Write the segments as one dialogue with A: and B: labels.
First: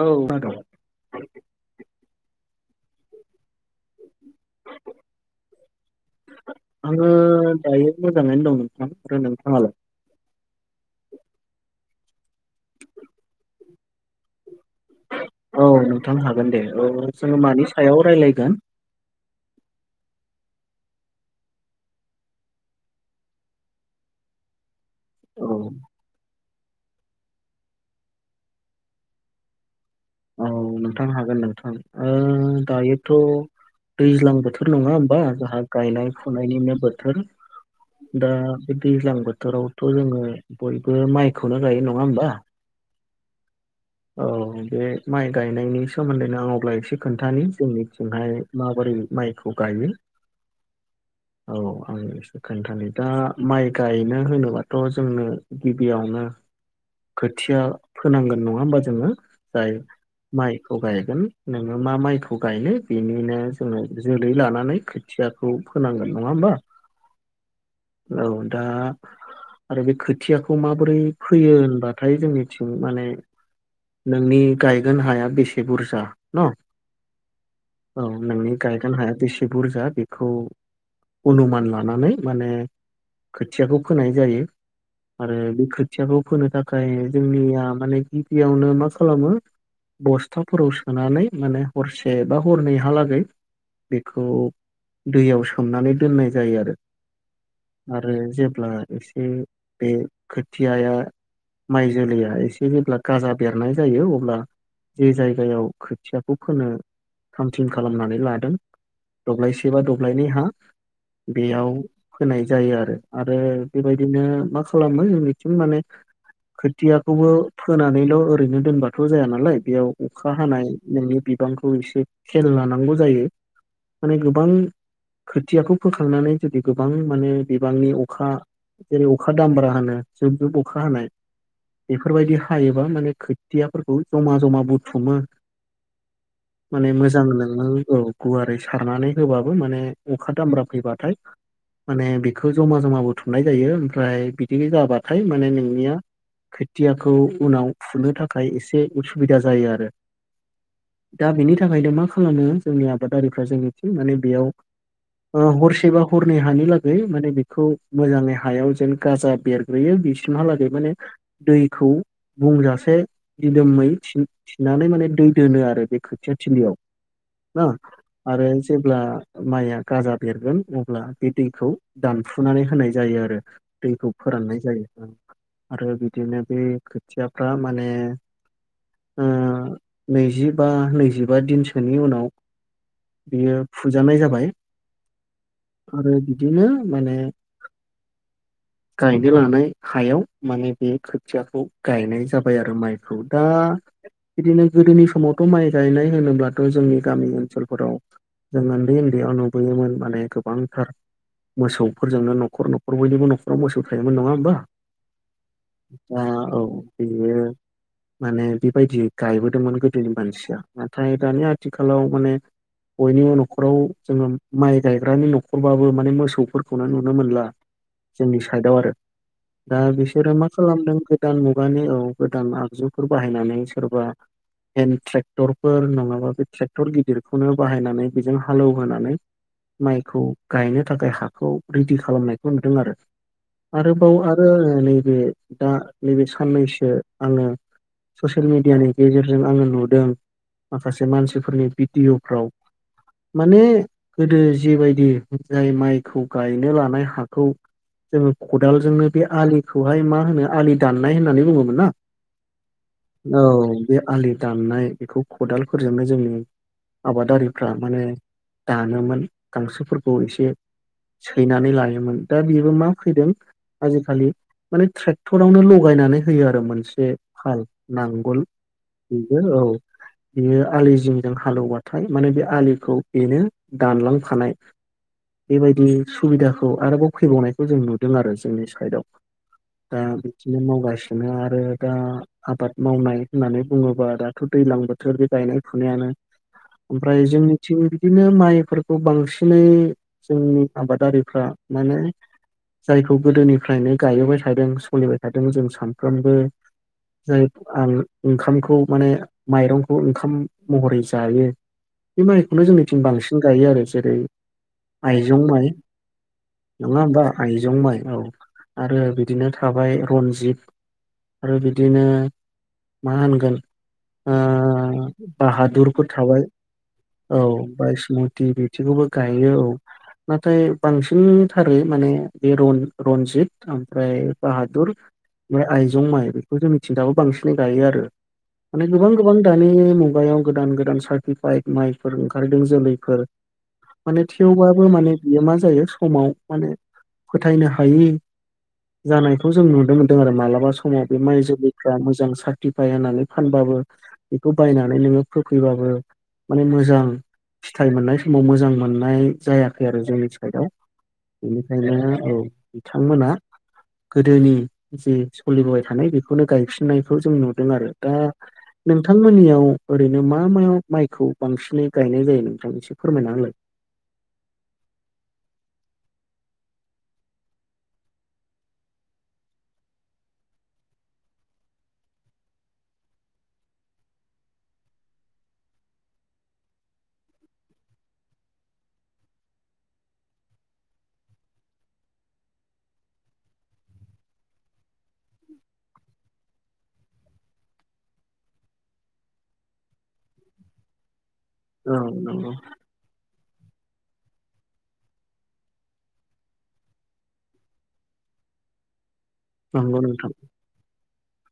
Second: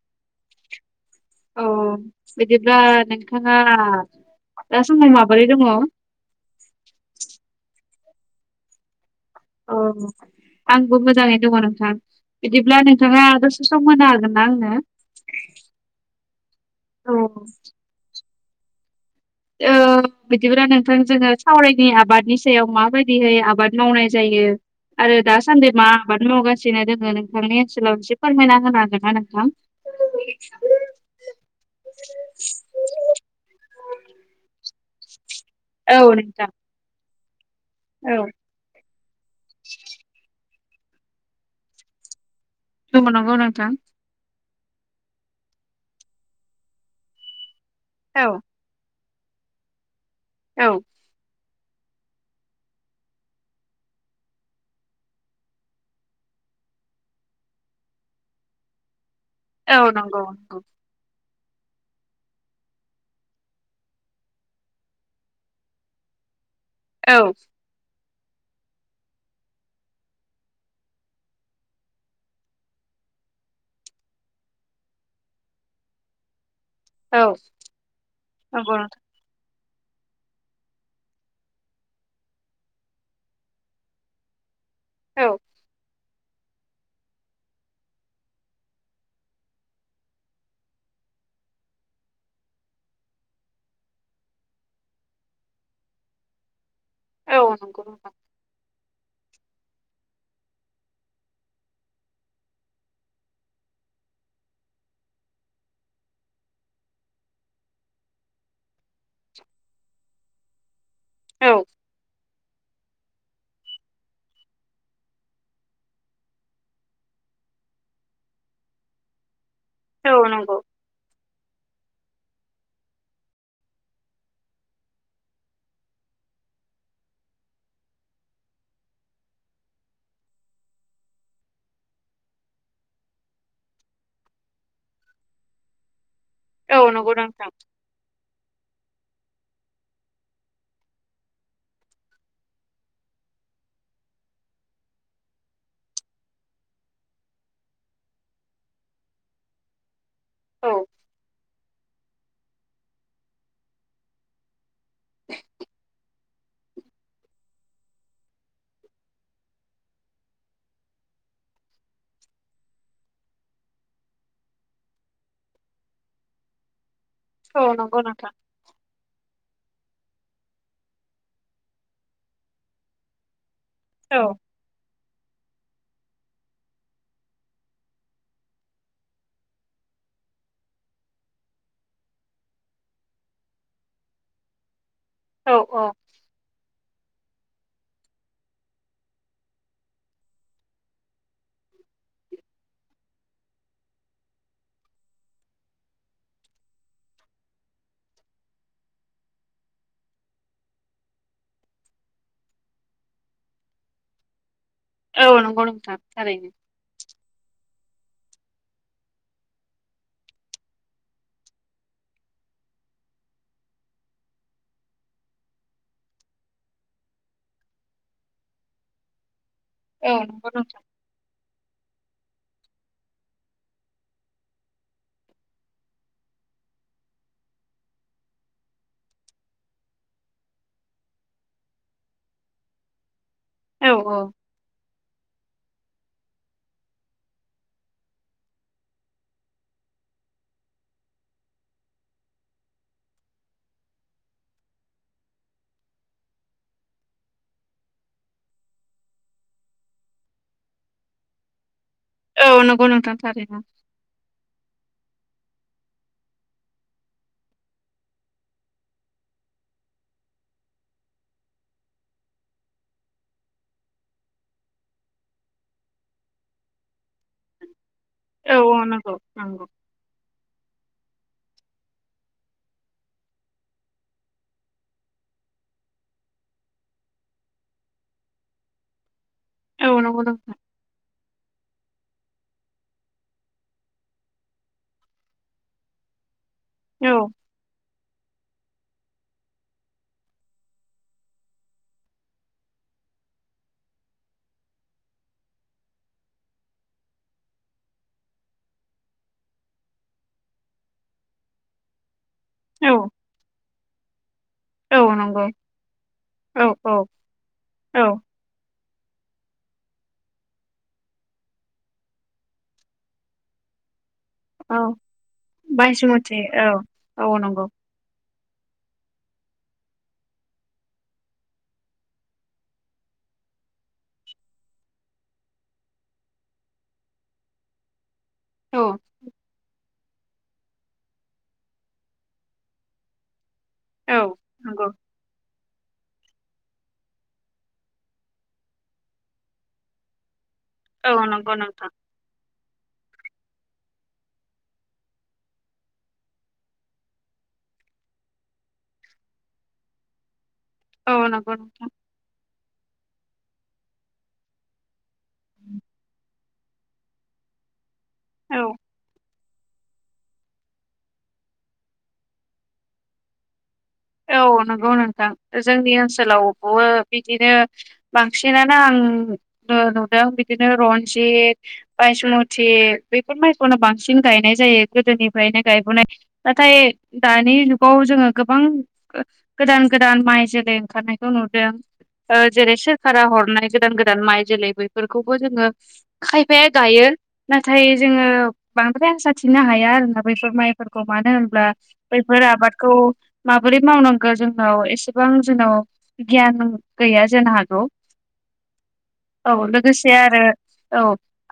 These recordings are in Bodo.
A: औ माद
B: औ बिदिब्ला नोंथाङा दा समाव माबोरै दङ
A: आङो दायो मोजाङैनो नोंथां आरो नोंथाङालाय
B: अ आंबो मोजाङैनो दङ नोंथां बिदिब्ला नोंथाङा दसे सम होनो हागोन ना आंनो
A: औ नोंथां हागोन दे औ जोङो मानि सायाव रायलायगोन
B: ओ बिदिब्रा नोंथां जोङो सावरायनि आबादनि सायाव माबायदिहै आबाद मावनाय जायो आरो
A: औ
B: दासान्दि मा आबाद मावगासिनो दोङो नोंथांनि ओनसोलाव एसे फोरमायना होनो हागोन ना नोंथां
A: औ औ नोंथां हागोन नोंथां ओ दायोथ' दैज्लां बोथोर नङा होमबा जा आ
B: औ
A: गायनाय
B: नोंथां
A: फुनायनिनो बोथोर
B: औ
A: दा बे दैज्लां बोथोरावथ' जोङो बयबो माइखौनो गायो नङा होमबा
B: जोंबो नांगौ नोंथां
A: औ बे माइ गायनायनि सोमोन्दैनो आं अब्ला एसे खोन्थानि जोंनिथिंहाय
B: औ
A: माबोरै माइखौ गायो
B: औ
A: औ आं एसे खोन्थानो दा माइ गायनो होनोबाथ' जोंनो गिबियावनो
B: [inaudible] [unintelligible]
A: खोथिया फोनांगोन नङा होमबा जोङो जाय
B: औ नंगौ नंगौ
A: माइखौ गायगोन नोङो मा माइखौ गायनो बेनिनो जोङो जोलै लानानै खोथियाखौ फोनांगोन नङा होमबा
B: औ
A: औ दा आरो बे खोथियाखौ माबोरै फैयो होनबाथाय जोंनिथिं माने नोंनि गायगोन हाया बेसे बुरजा न
B: औ
A: औ नोंनि
B: नंगौ
A: गायगोन
B: नोंथां
A: हाया बेसे बुरजा बेखौ अनुमान लानानै माने खोथियाखौ फोनाय जायो
B: औ
A: आरो बे खो खोथियाखौ फोनो थाखाय जोंनिया माने गिबियावनो मा खालामो बस्थाफोराव सोनानै माने हरसे बा हरनैहालागै बेखौ दैयाव सोमनानै दोननाय जायो आरो
B: औ नंगौ नोंथां
A: आरो जेब्ला एसे बे खोथियाया माइ जोलैया एसे जेब्ला गाजा बेरनाय जायो अब्ला जे जायगायाव खोथियाखौ फोनो थाम थिम खालामनानै लादों दब्लायसे बा दब्लायनै हा
B: औ
A: बेयाव होनाय जायो आरो आरो बेबायदिनो मा खालामो जोंनिथिं माने खोथियाखौबो फोनानैल' ओरैनो दोनबाथ' जाया नालाय बेयाव
B: औ
A: अखा
B: नंगौ
A: हानाय नोंनि बिबांखौ एसे खेल लानांगौ जायो माने गोबां खोथियाखौ फोखांनानै जुदि गोबां माने बिबांनि अखा जेरै अखा दामब्रा होनो जुब जुब अखा हानाय बेफोरबायदि हायोबा माने खोथियाफोरखौ जमा जमा बुथुमो
B: औ
A: माने
B: नंगौ
A: मोजां
B: नोंथां
A: नोंनो औ गुवारै सारनानै होबाबो माने अखा दामब्रा फैबाथाय माने बेखौ जमा जमाबो थुमनाय जायो ओमफ्राय बिदि जाबाथाय माने नोंनिया खोथियाखौ उनाव फुनो थाखाय एसे उसुबिदा जायो आरो।
B: औ
A: दा बेनि थाखायनो मा खालामो जोंनि आबादारिफ्रा जोंनिथिं माने बेयाव अ हरसेबो हरनै हानि लागै माने बेखौ मोजाङै हायाव जेन गाजा बेरग्रोयो बिसिमहालागै माने दैखौ बुंजासे दिदोमै थिन थिनानै माने दै दोनो आरो बे खोथिया थिलियाव हो
B: औ नंगौ नोंथां
A: आरो जेब्ला माइआ गाजा बेरगोन अब्ला बे दैखौ दानफुनानै होनाय जायो आरो। दैखौ
B: औ
A: फोराननाय जायो। आरो बिदिनो बे खोथियाफ्रा माने नैजिबा नैजिबा दिनसोनि उनाव बेयो फुजानाय जाबाय
B: औ औ
A: [inaudible] आरो बिदिनो माने
B: [inaudible]
A: गायनो लानाय हायाव माने बे खोथियाखौ गायनाय जाबाय आरो माइखौ दा बिदिनो गोदोनि समावथ' माइ गायनाय होनोब्लाथ' जोंनि गामि ओनसोलफोराव जों उन्दै उन्दैयाव नुबोयोमोन माने गोबांथार मोसौफोरजोंनो न'खर न'खर बयनिबो न'खराव मोसौ थायोमोन नङा होमबा।
B: औ नंगौ नोंथां थारैनो
A: औ बेयो माने बेबायदि गायबोदोंमोन गोदोनि मानसिया। नाथाय दानि आथिखालाव माने बयनिबो न'खराव जोङो माइ गायग्रानि न'खरबाबो माने मोसौफोरखौनो नुनो मोनला। जोंनि साइडआव आरो। दा
B: औ
A: बिसोरो मा
B: नंगौ नोंथां
A: खालामदों गोदान मुगानि औ गोदान आगजुफोर बाहायनानै सोरबा हेन ट्रेक्टरफोर नङाबा बे ट्रेक्टर गिदिरखौनो बाहायनानै बेजों हालेवहोनानै माइखौ गायनो थाखाय हाखौ रेडि खालामनायखौ नुदों आरो।
B: औ
A: आरोबाव आरो आङो नैबे दा नैबे साननैसो आङो ससियेल मिडियानि गेजेरजों आङो नुदों माखासे मानसिफोरनि भिडिअ'फ्राव माने गोदो जिबायदि जाय माइखौ गायनो लानाय हाखौ जोङो खदालजोंनो बे आलिखौहाय मा होनो आलि दाननाय होननानै बुङोमोन ना?
B: औ नंगौ नो
A: औ बे आलि दाननाय बेखौ खदालफोरजोबनाय जोंनो आबादारिफ्रा माने दानोमोन गांसोफोरखौ एसे सैनानै लायोमोन दा बेबो मा फैदों आजिखालि माने ट्रेक्टरावनो लगायनानै होयो आरो मोनसे फाल। नांगोल
B: औ औ नंगौ
A: बेयो
B: नंगौ
A: औ बियो आलिजों जों हालौवबाथाय माने बे आलिखौ बेनो दानलांखानाय। बेबायदि सुबिदाखौ आरोबाव फैबावनायखौ जों नुदों आरो जोंनि साइदआव।
B: औ
A: दा
B: नंगौ नोंथां
A: बिदिनो मावगासिनो आरो दा आबाद मावनाय होननानै बुङोबा दाथ' दैज्लां बोथोर बे गायनाय फुनायानो।
B: औ
A: ओमफ्राय जोंनिथिं बिदिनो माइफोरखौ बांसिनै जोंनि आबादारिफ्रा माने जायखौ गोदोनिफ्रायनो गायबोबाय थादों सोलिबाय थादों जों सानफ्रोमबो जाय आं ओंखामखौ माने माइरंखौ ओंखाम महरै जायो। बे माइखौनो
B: औ
A: जोंनिथिं बांसिन गायो आरो जेरै
B: औ नंगौ
A: आइजं माइ।
B: औ
A: नङा
B: औ
A: होमबा आयजं माइ औ। आरो बिदिनो थाबाय रनजित आरो बिदिनो मा होनगोन? ओ
B: औ
A: बाहादुरफोर
B: बायसुमथि
A: थाबाय
B: औ
A: औ बाइसद बिथिंखौबो गायो औ। नाथाय बांसिनथारो माने बे रन-रनजित ओमफ्राय बाहादुर। ओमफ्राय आइजं माइ बेखौ जों मिथिनो दाबो बांसिनै गायो आरो।
B: औ
A: माने गोबां गोबां दानि मु माबायाव गोदान गोदान सार्टिफाइड माइफोर ओंखारदों जोलैफोर
B: औ
A: माने
B: नंगौ
A: थेवबाबो माने बियो मा? जायो समाव माने फोथायनो हायि जानायखौ जों नुनो मोनदों ।आरो मालाबा समाव
B: औ
A: बे माइ
B: नंगौ नोंथां
A: जुलिैफोरा मोजां सार्टिफाय होननानै फानबाबो बेखौ बायनानै नोङो फोफैबाबो माने मोजां फिथाइ मोननाय समाव मोजां मोननाय जायाखै आरो जोंनि
B: औ नंगौ नोंथां
A: बेनिखायनो औ बिथांमोना गोदोनि जों सोलिबोबाय थानाय बेखौनो गायफिननायखौ जों नुदों आरो दा
B: औ
A: नोंथांमोननियाव? ओरैनो मा मा माइखौ बांसिनै गायनाय जायो नोंथां मोनसे फोरमायनालाय?
B: औ। नगौ नोंथां जोंनि ओनसोलावबो बिदिनो बांसिनानो आं। नुदों। बिदिनो रनजित, बायसुमति बेफोर माइखौनो बांसिन गायनाय जायो। गोदोनिफ्रायनो गायबोनाय। नाथाय दानि जुगाव जोङो गोबां गोदान गोदान माइ जोलै ओंखारनायखौ नुदों। जेरै सोरखारा हरनाय गोदान गोदान माइ जोलै बेफोरखौबो जोङो खायफाया गायो। नाथाय जोङो बांद्राय आसा थिनो हाया आरोोना बैफोर माइफोरखौ मानो होन
A: औ
B: बैफोर
A: नंगौ
B: आबादखौ मा बोरै मावनांगौ जोंनाव एसेबां जोंनाव गियान गैया जानो हागौ। औ
A: नंगौ
B: ।लोगोसे
A: नोंथां
B: आरो औ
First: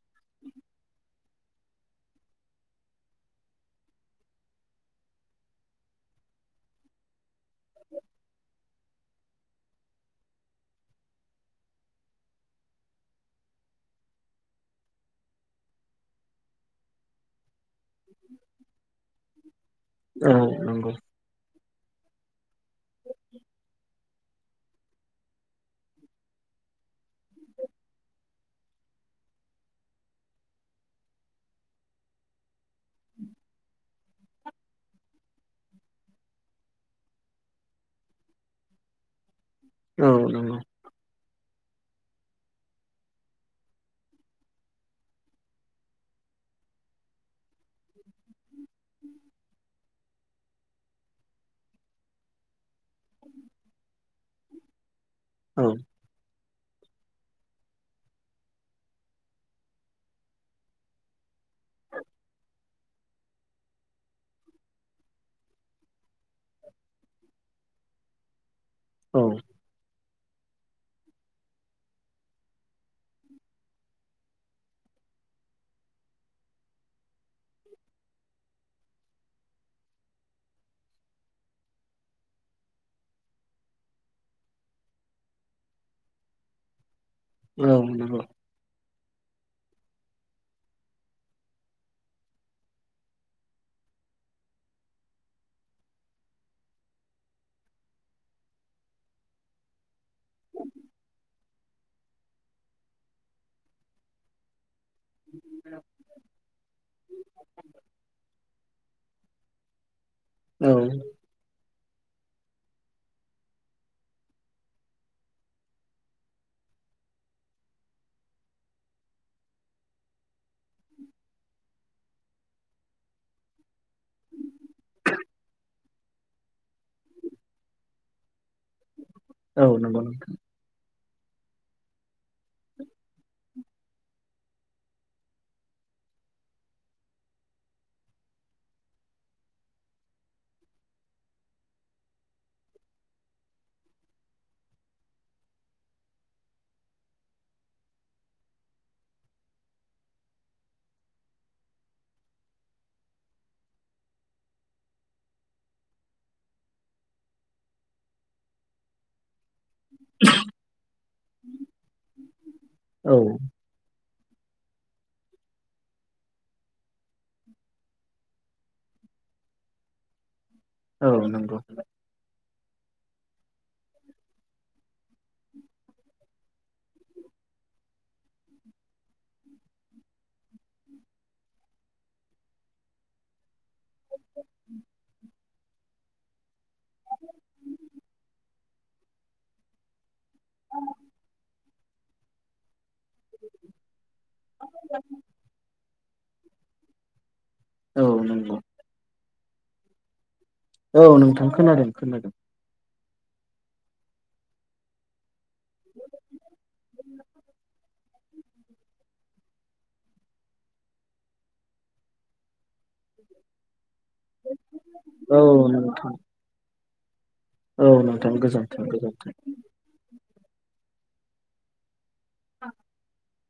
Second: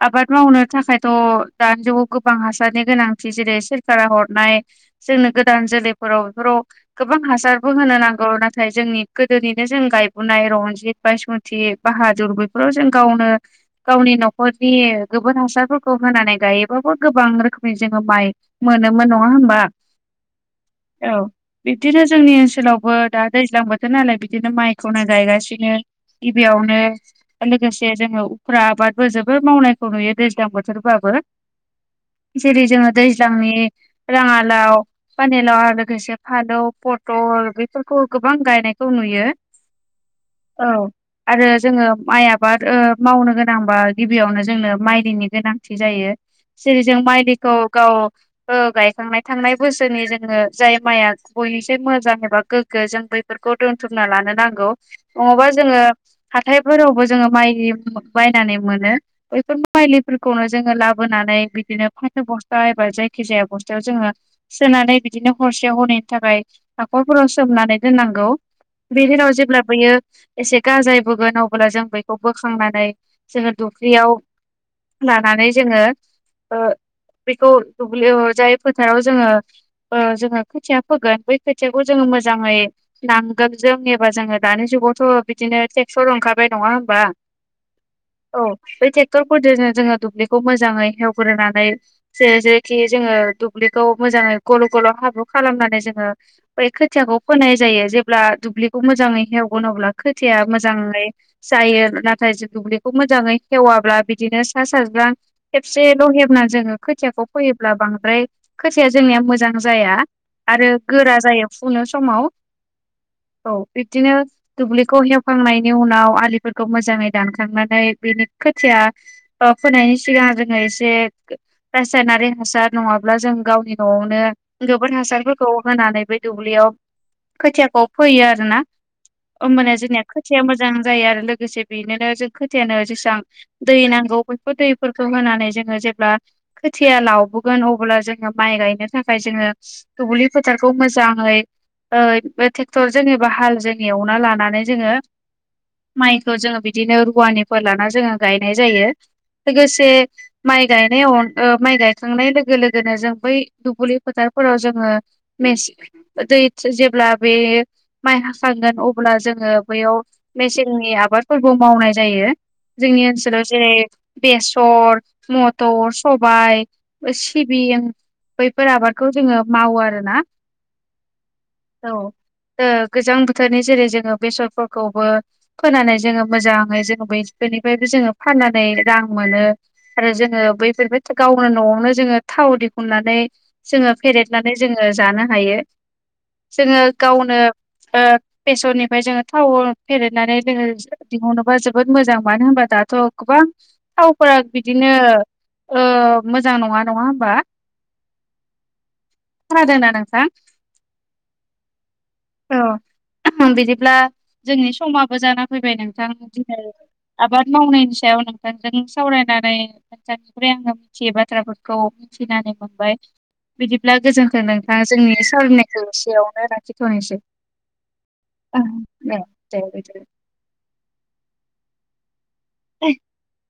B: आबाद मावनो थाखाय थ' दानि जुगाव गोबां हासारनि गोनांथि जेरै सोरखारा हरनाय जोंनो गोदान जोलैफोर फोराव बेफोराव गोबां हासारबो होनो नांगौ। नाथाय जोंनि गोदोनिनो जों गायबोनाय रनजित बायसुमति, बाहादुर बेफोराव जों गावनो गावनि न'खरनि गोबोर हासारफोरखौ होनानै गायोबाबो गोबां रोखोम जोङो माइ मोनोमोन नङा होमबा?
A: औ नंगौ।
B: औ बिब्दिनो जोंनि ओनसोलावबो दा दैज्लां बोथोर नालाय बिदिनो माइखौनो गायगासिनो गिबियाव नो लोगोसे जोङो उफ्रा आबादबो जोबोोर मावनायखौ नुयो दैज्लां बोथोरबाबो जेरै जोङो दैज्लांनि राङालाव पानिलााव आरो लोगोसे फादौ, पटल बेफोरखौ गोबां गायनायखौ नुयो।
A: औ नंगौ।
B: औ आरो जोङो माइ आबाद मावनो गोनांबा गिबियावनो जोंनो माइ दैनि गोनांथि जायो। जेरै जों माइ दैखौ गाव गायखांनाय थांनाय बोसोरनि जोङो जाय माइआ बयनिसे मोजां एबा गोग्गो जों बैफोरखौ दोनथुमना लानो नांगौ। नङाबा
A: औ
B: जोङो हाथायफोरावबो जोङो माइ बायनानै मोनो बैफोर माइलिफोरखौनो जोङो लाबोनानै बिदिनो फ बस्था एबा जायखि जाया बस्थायाव जोङो सोनानै बिदिनो हरसेयाव हरै थाखाय हाखरफोराव सोमनानै दोननांगौ बे
A: औ
B: जेराव जेब्लाबोयो। एसे गाजाय बगोन अबोब्ला जों बेखौ बोखांनानै जोङो दख्लियाव लानानै जोङो बेखौ दुब्लियाव जाय फोथाराव जोङो जोङो खोथिया फोगोन बै खोथियाखौ जोङो मोजाङै नांगोन जों एबा जोङो दानि जुगावथ' बिदिनो स ओंखाबाय नङा होमबा?
A: औ नंगौ
B: औ बै क्टरफोरजोंनो जोङो दुब्लिखौ मोजाङै हेवग्रोनानै ज जेरैखि जोङो दुब्लिखौ मोजाङै गल' गल' हाबु खालामनानै जोङो बै खोथियाखौ फोनाय जायो ।जेब्ला दुब्लिखौ मोजाङै हेवगोन अब्ला खोथिया मोजां जायो नाथाय दुब्लिखौ मोजाङै खेवाब्ला बिदिनो सा सा खबसेल' हब जोङो खोखौ फयो बांद्र खो जोंनि म मोजां जया आरो
A: औ
B: गोरा जायो फुनो समाव। औ बिब्दिनो दुब्लिखौ हेवखांनायनि उनाव आलिफोरखौ मोजाङै दानखांनानै बेनि खोथिया ओ फोनायनि सिगां जोङो एसे रासायनारि हासार नङाब्ला जों गावनि न'आवनो गोबोर हासारफोरखौ खौ होनानै बे दुब्लियाव खोथियाखौ फोयो आरोना
A: औ
B: होमबाने
A: नंगौ
B: जोंनिया
A: नोंथां
B: खोथिया मोजां जायो आरो लोगोसे बेनोनो जों खोथियानो जेसबां दै नांगौ बेफोर फोथैफोरखौ होनानै जोङो जेब्ला खोथिया लावबोगोन अब्ला जोङो माइ गायनो थाखाय जोङो दुब्लि फोथारखौ मोजाङै ओ बे ट्रेक्टर जेनेबा हाल जों एवना लानानै जोङो माइखौ जोङो बिदिनो रुवानिफोर लाना जोङो गायनाय जायो। लोगोसे माइ गायनायाव माइ गायखांनाय लोगो लोगोनो जों बै दुब्लि फोथारफोराव जों ओ मेसें दै जेब्ला बे माइ हाखांगोन अब्ला जों जङो बैयाव मेसेंनि आबादफोरबो मावनाय जायो जोंनि
A: औ
B: ओनसोलाव जेरै बेसर मथर सबाय सिबिं बैफोर आबादखौ जोङो मावो आरो ना
A: औ
B: गोजां बोथोरनि जेरै जोङो बेसरफोरखौबो फोनानै जोङो मोजाङै जोङो बेफ्रायबो जोङो फाननानै रां मोनो आरो जोङो बैफोरखौबो न'आवनो जोङो थाव दिहुननानै जोङो फेरेदनानै जोङो जानो हायो। जोङो गावनो ओ बेसरनिफ्राय जोङो थाव फेरेनानै जोङो दिहुनोबा जोबोद मोजां मानो होनबा दाथ' गोबां थावफोरा बिदिनो ओ मोजां नङा नङा होमबा
A: औ नंगौ
B: खोनादोंना नोंथां
A: औ नोंथां खोनादों खोनादों
B: औ बिदिब्ला जोंनि समाबो जाना फैबाय नोंथां दिनै आबाद मावनायनि सायाव नोंथांजों सावरायनानै नोंथांनिफ्राय आङो मिथियै बाथ्राफोरखौ मिथिनानै मोनबाय बिदिब्ला गोजोनथों नोंथां जोंनि
A: औ
B: सावलिनायखौ
A: नोंथां
B: एसेयावनो लाखिथ'नोसै
A: औ नोंथां
B: ओं
A: गोजोनथों
B: ओं
A: गोजोनथों
B: दे बिदि [unintelligible]